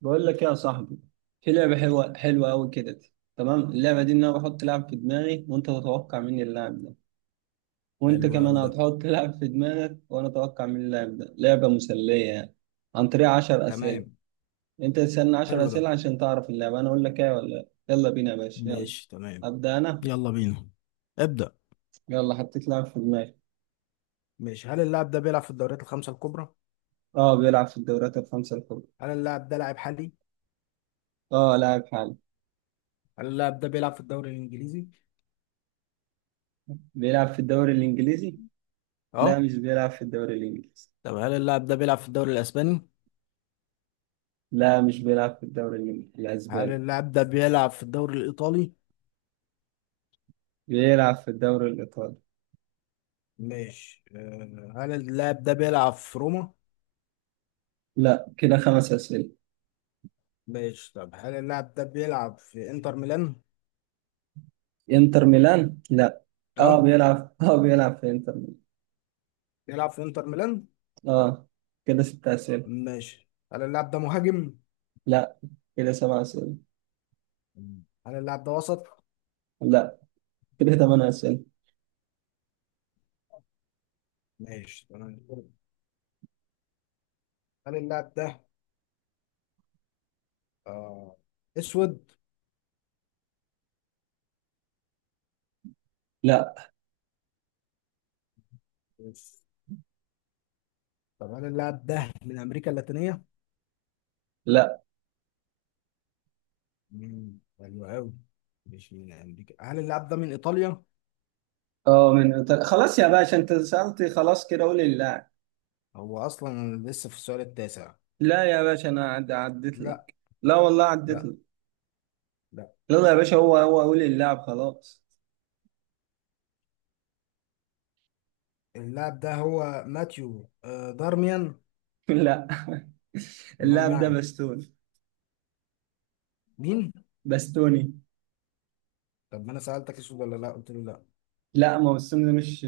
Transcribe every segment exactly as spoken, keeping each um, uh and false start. بقول لك يا صاحبي، في لعبة حلوة حلوة أوي كده. تمام، اللعبة دي إن أنا بحط لاعب في دماغي وأنت تتوقع مين اللاعب ده، وأنت حلو كمان أوي ده. هتحط لاعب في دماغك وأنا أتوقع مين اللاعب ده. لعبة مسلية يعني، عن طريق عشر أسئلة. تمام. أنت تسألني عشر حلو ده. أسئلة عشان تعرف اللعبة أنا أقول لك إيه ولا لأ. يلا بينا يا باشا، يلا. ماشي تمام. أبدأ أنا. يلا بينا. ابدأ. يلا حطيت لاعب في دماغي. ماشي، هل اللاعب ده بيلعب في الدوريات الخمسة الكبرى؟ أه بيلعب في الدوريات الخمسة الكبرى. هل اللاعب ده لاعب حالي؟ أه لاعب حالي. هل اللاعب ده بيلعب في الدوري الإنجليزي؟ بيلعب في الدوري الإنجليزي. لا اه. مش بيلعب في الدوري الإنجليزي. طب هل اللاعب ده بيلعب في الدوري الإسباني؟ لا مش بيلعب في الدوري الإنجليزي هل الأسباني. اللاعب ده بيلعب في الدوري الإيطالي؟ بيلعب في الدوري الإيطالي. ماشي. آه، هل اللاعب ده بيلعب في روما؟ لا، كده خمس أسئلة. ماشي، طب هل اللاعب ده بيلعب في انتر ميلان؟ إنتر ميلان لا. اه اه، بيلعب اه بيلعب في إنتر ميلان. بيلعب في انتر ميلان؟ اه، كده ست أسئلة. ماشي، هل اللاعب ده مهاجم؟ لا، كده سبع أسئلة. هل اللاعب ده وسط؟ لا، كده ثمان أسئلة. ماشي تمام. هل اللاعب ده آه اسود؟ لا. بس. طب هل اللاعب ده من امريكا اللاتينيه؟ لا. مم، حلو قوي. مش من امريكا، هل اللاعب ده من ايطاليا؟ اه من إيطاليا، خلاص يا باشا أنت سألتي خلاص كده قولي اللاعب. هو اصلا لسه في السؤال التاسع. لا يا باشا، أنا عد... عديت لا. لك. لا والله عديت لا. لك. لا. يلا يا باشا، هو هو قولي اللاعب خلاص. اللاعب ده هو ماتيو آه دارميان. لا. امال اللاعب ده معي؟ بستوني. مين؟ بستوني. طب ما انا سالتك اسود ولا لا، قلت لي لا. لا، ما هو بستوني ده مش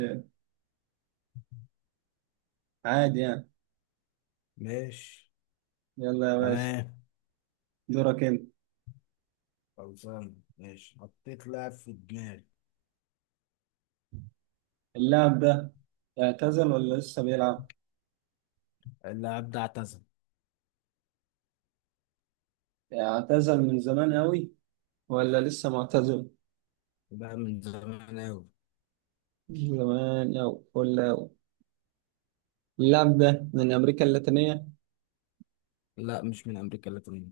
عادي يعني. ماشي. يلا يا باشا، تمام. دورك انت. خلصان ماشي، حطيت لاعب في دماغي. اللاعب ده اعتزل ولا لسه بيلعب؟ اللاعب ده اعتزل. اعتزل من زمان أوي ولا لسه معتزل؟ ده من زمان قوي. من زمان أوي ولا أوي. اللاعب ده من أمريكا اللاتينية؟ لا، مش من امريكا اللاتينيه.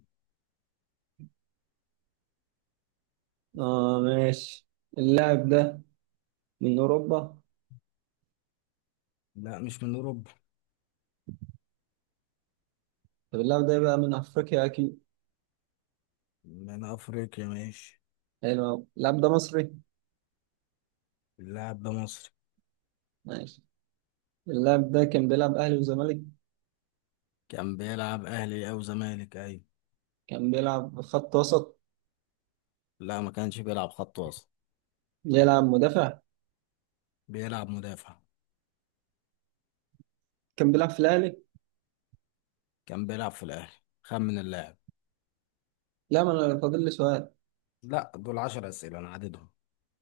آه ماشي. اللاعب ده من أوروبا؟ لا، مش من اوروبا. طب اللاعب ده يبقى من أفريقيا أكيد. من افريقيا، ماشي. حلو أوي، اللاعب ده مصري؟ اللاعب ده مصري. ماشي. اللاعب ده كان بيلعب أهلي وزمالك؟ كان بيلعب اهلي او زمالك، ايوه. كان بيلعب خط وسط؟ لا، ما كانش بيلعب خط وسط. بيلعب مدافع؟ بيلعب مدافع. كان بيلعب في الأهلي؟ كان بيلعب في الاهلي. خمن اللاعب. لا ما أنا فاضل لي سؤال. لا، دول عشر اسئله انا عددهم.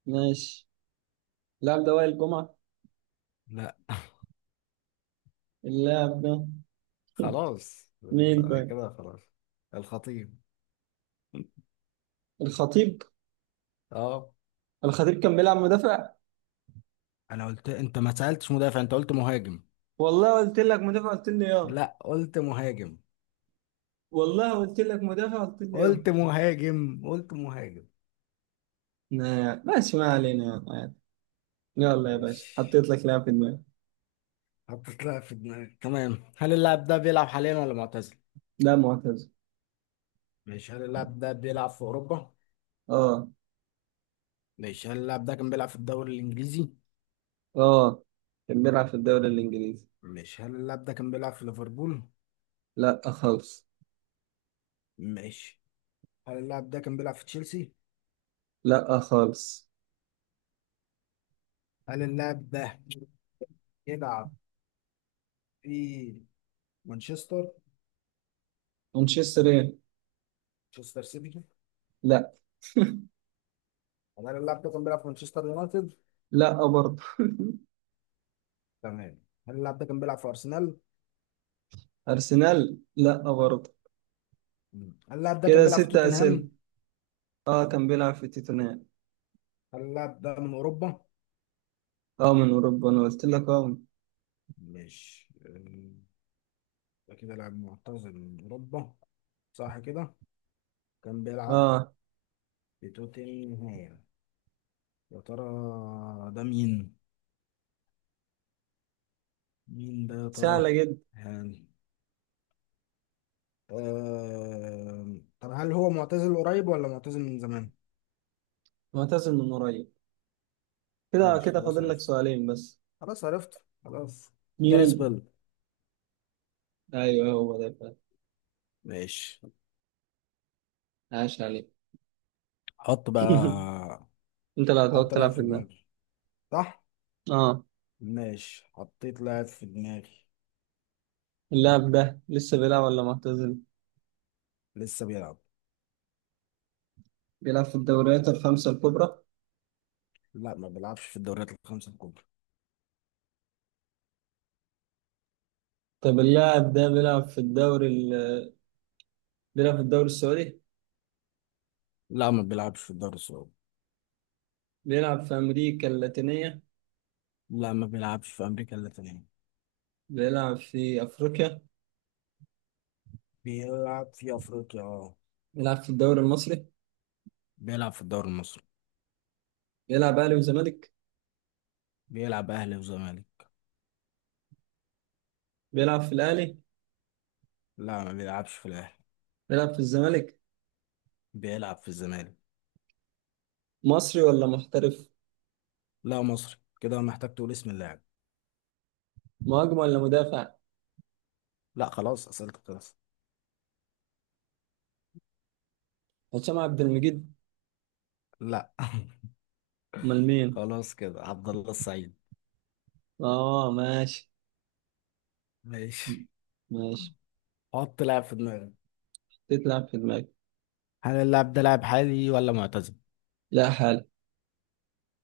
ماشي. اللاعب ده وائل جمعة؟ لا. اللاعب ده خلاص مين انت. طيب؟ كده خلاص. الخطيب. الخطيب. اه. الخطيب كان بيلعب مدافع. انا قلت انت ما سالتش مدافع، انت قلت مهاجم. والله قلت لك مدافع قلت لي اه. لا، قلت مهاجم. والله قلت لك مدافع قلت لي اه. قلت مهاجم. قلت مهاجم. نا- ماشي، ما علينا يلا عادي. يلا يا باشا ماشي، حطيت لك لاعب في دماغي. حطيت لها في دماغي، تمام. هل اللاعب ده بيلعب حاليا ولا معتزل؟ لا معتز. مش هل اللاعب ده بيلعب في أوروبا؟ اه. مش هل اللاعب ده كان بيلعب في الدوري الإنجليزي؟ اه كان بيلعب في الدوري الانجليزي. مش هل اللاعب ده كان بيلعب في ليفربول؟ لا خالص. مش هل اللاعب ده كان بيلعب في تشيلسي؟ لا خالص. هل اللاعب ده بيلعب في مانشستر؟ مانشستر ايه. مانشستر سيتي؟ لا. هل اللاعب ده كان بيلعب في مانشستر يونايتد؟ لا برضه. تمام. هل اللاعب ده كان بيلعب في أرسنال؟ ارسنال لا برضه. مم. هل اللاعب ده كان كده بيلعب في ستة اسئله. توتنهام؟ اه كان بيلعب في توتنهام. هل اللاعب ده من أوروبا؟ اه من اوروبا، انا قلت لك اه. مش ده كده لاعب معتزل من أوروبا، صح كده؟ كان بيلعب اه. في توتنهام، يا ترى ده مين؟ مين ده يا سهله ترى؟ جدا. يعني آه... طب هل هو معتزل قريب ولا معتزل من زمان؟ معتزل من قريب. كده ماشي كده خلاص، فاضل لك عرفت. سؤالين بس. خلاص عرفت خلاص. جاريس مين؟ بيل. ايوه هو ده فعلا. ماشي. عاش عليك. حط بقى. انت اللي هتقعد حط لاعب تلعب في في ده. دماغي، صح؟ اه. ماشي، حطيت لاعب في دماغي. اللاعب ده لسه بيلعب ولا معتزل؟ لسه بيلعب. بيلعب في الدوريات الخمسة الكبرى. لا، ما بيلعبش في الدوريات الخمسة الكبرى. طب اللاعب ده بيلعب في الدوري ال... بيلعب في الدوري السعودي. لا، ما بيلعبش في الدوري السعودي. بيلعب في أمريكا اللاتينية. لا، ما بيلعبش في أمريكا اللاتينية. بيلعب في أفريقيا. بيلعب في أفريقيا، اه. بيلعب في الدوري المصري. بيلعب في الدوري المصري. بيلعب أهلي وزمالك. بيلعب اهلي وزمالك. بيلعب في الأهلي. لا، ما بيلعبش في الاهلي. بيلعب في الزمالك. بيلعب في الزمالك. مصري ولا محترف. لا مصري، كده محتاج تقول اسم اللاعب. مهاجم ولا مدافع. لا خلاص، اسئلتك خلاص. هشام عبد المجيد. لا. أمال مين؟ خلاص كده، عبد الله السعيد. اه ماشي. ماشي. ماشي. حط لاعب في دماغك. تتلعب في دماغي. هل اللاعب ده لاعب حالي ولا معتزل؟ لا حال.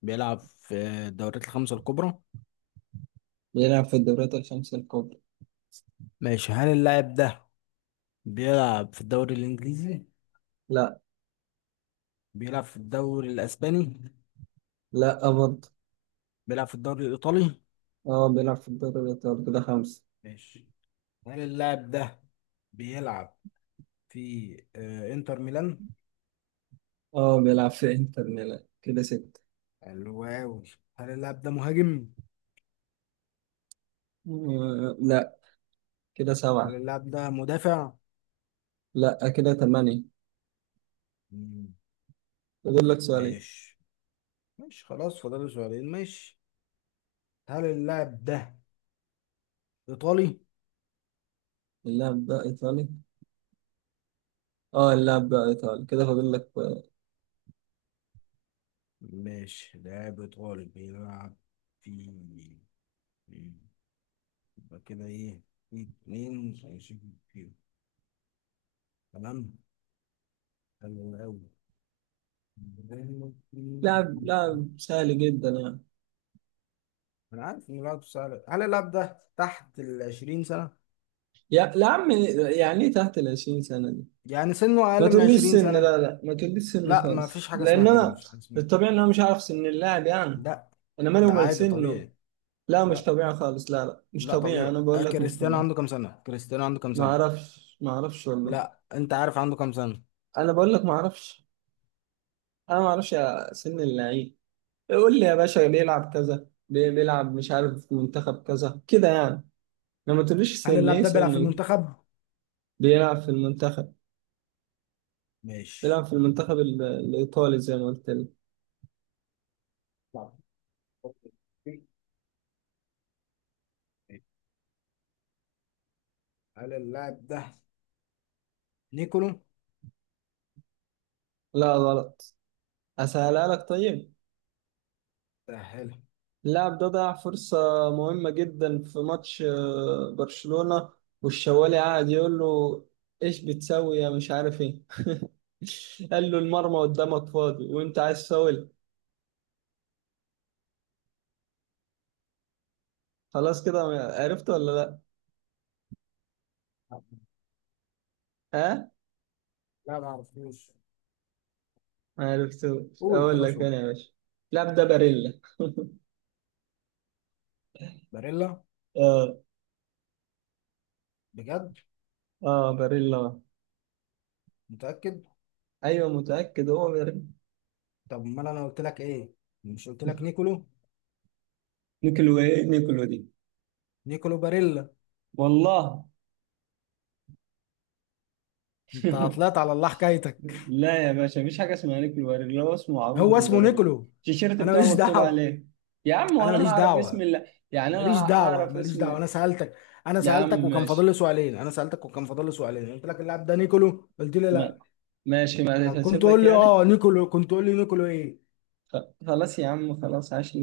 بيلعب في الدوريات الخمسة الكبرى. بيلعب في الدوريات الخمسة الكبرى. ماشي، هل اللاعب ده بيلعب في الدوري الانجليزي؟ لا. بيلعب في الدوري الاسباني؟ لا برضه. بيلعب في الدوري الايطالي؟ اه بيلعب في الدوري الإيطالي، كده خمسة. ماشي، هل اللاعب ده بيلعب في آه، انتر ميلان؟ اه بيلعب في انتر ميلان، كده ستة. حلو أوي. هل اللاعب ده مهاجم؟ آه لا، كده هل سبعة. اللاعب ده مدافع؟ لا، كده ثمانية. مم. فاضل لك سؤالين. ماشي. ماشي خلاص، فاضل سؤالين، ماشي. هل اللاعب ده إيطالي؟ اللاعب ده إيطالي. اه اللاعب ده إيطالي، كده فاضل لك آه، ماشي، لاعب إيطالي بيلعب في مم. يبقى كده إيه؟ في اتنين هيشيل فيهم، تمام؟ حلو أوي. لاعب لاعب سهل جدا يعني. أنا عارف إن لاعب سهل. هل اللاعب ده تحت ال عشرين سنة؟ يا يا عم، يعني ايه تحت ال عشرين سنة دي؟ يعني سنه ما أقل من تقوليش عشرين سن، سنة؟ لا لا ما تقوليش سن لا ما خالص، فيش حاجة لان اسمها كده، ما انا فيش حاجة. الطبيعي ان انا مش عارف سن اللاعب يعني. لا. انا مالي لا ومال عادي سنه. طبيعي. لا مش لا. طبيعي خالص، لا لا مش لا طبيعي، انا طبيعي. آه، بقول لك مش كريستيانو طبيعي. عنده كام سنة؟ كريستيانو عنده كام ما سنة؟ اعرفش ما اعرفش والله. لا انت عارف عنده كام سنة. انا بقول لك ما اعرفش. انا ما اعرفش يا سن اللعيب. قول لي يا باشا بيلعب كذا، بي- بيلعب مش عارف في منتخب كذا كده يعني. لما تقوليش هل سن اللاعب ايه ده بيلعب سن في ايه. المنتخب؟ بيلعب في المنتخب. ماشي. بيلعب في المنتخب ال- الايطالي زي ما قلت لك. لا. هل اللاعب ده نيكولو؟ لا. غلط. اسهلها لك طيب. سهل. اللاعب ده ضيع فرصة مهمة جدا في ماتش آه، برشلونة، والشوالي قاعد يقول له: ايش بتسوي يا مش عارف ايه. قال له المرمى قدامك فاضي وانت عايز فاول. خلاص كده، عرفت ولا لا؟ ها؟ لا ما اعرفوش. ما عرفتوش، قول اقول خلاص، لك قول. انا يا باشا، اللاعب ده باريلا. باريلا؟ اه. بجد؟ اه باريلا. متأكد؟ ايوه متأكد هو باريلا. طب ما انا قلت لك ايه؟ مش قلت لك نيكولو؟ نيكولو ايه نيكولو دي. نيكولو باريلا. والله. انت طلعت على الله حكايتك. لا يا باشا، مفيش حاجة اسمها نيك الباريلا، هو اسمه معروف هو اسمه بالباريلا. نيكولو. التيشيرت انا بتاعه ماليش مكتوب دعوة. عليه. يا عم انا وانا ماليش هعرف اسم دعوة. اللي... يعني انا ماليش دعوه هعرف ماليش دعوه. اسم. انا سالتك، انا يا عم سالتك وكان فاضل ماشي. لي سؤالين، انا سالتك وكان فاضل لي سؤالين قلت لك اللاعب ده نيكولو قلت لي ما- لا. ماشي ما طب كنت هسيب لك تقول لي يعني. اه نيكولو، كنت تقول لي نيكولو ايه. خ- خلاص يا عم خلاص عاش.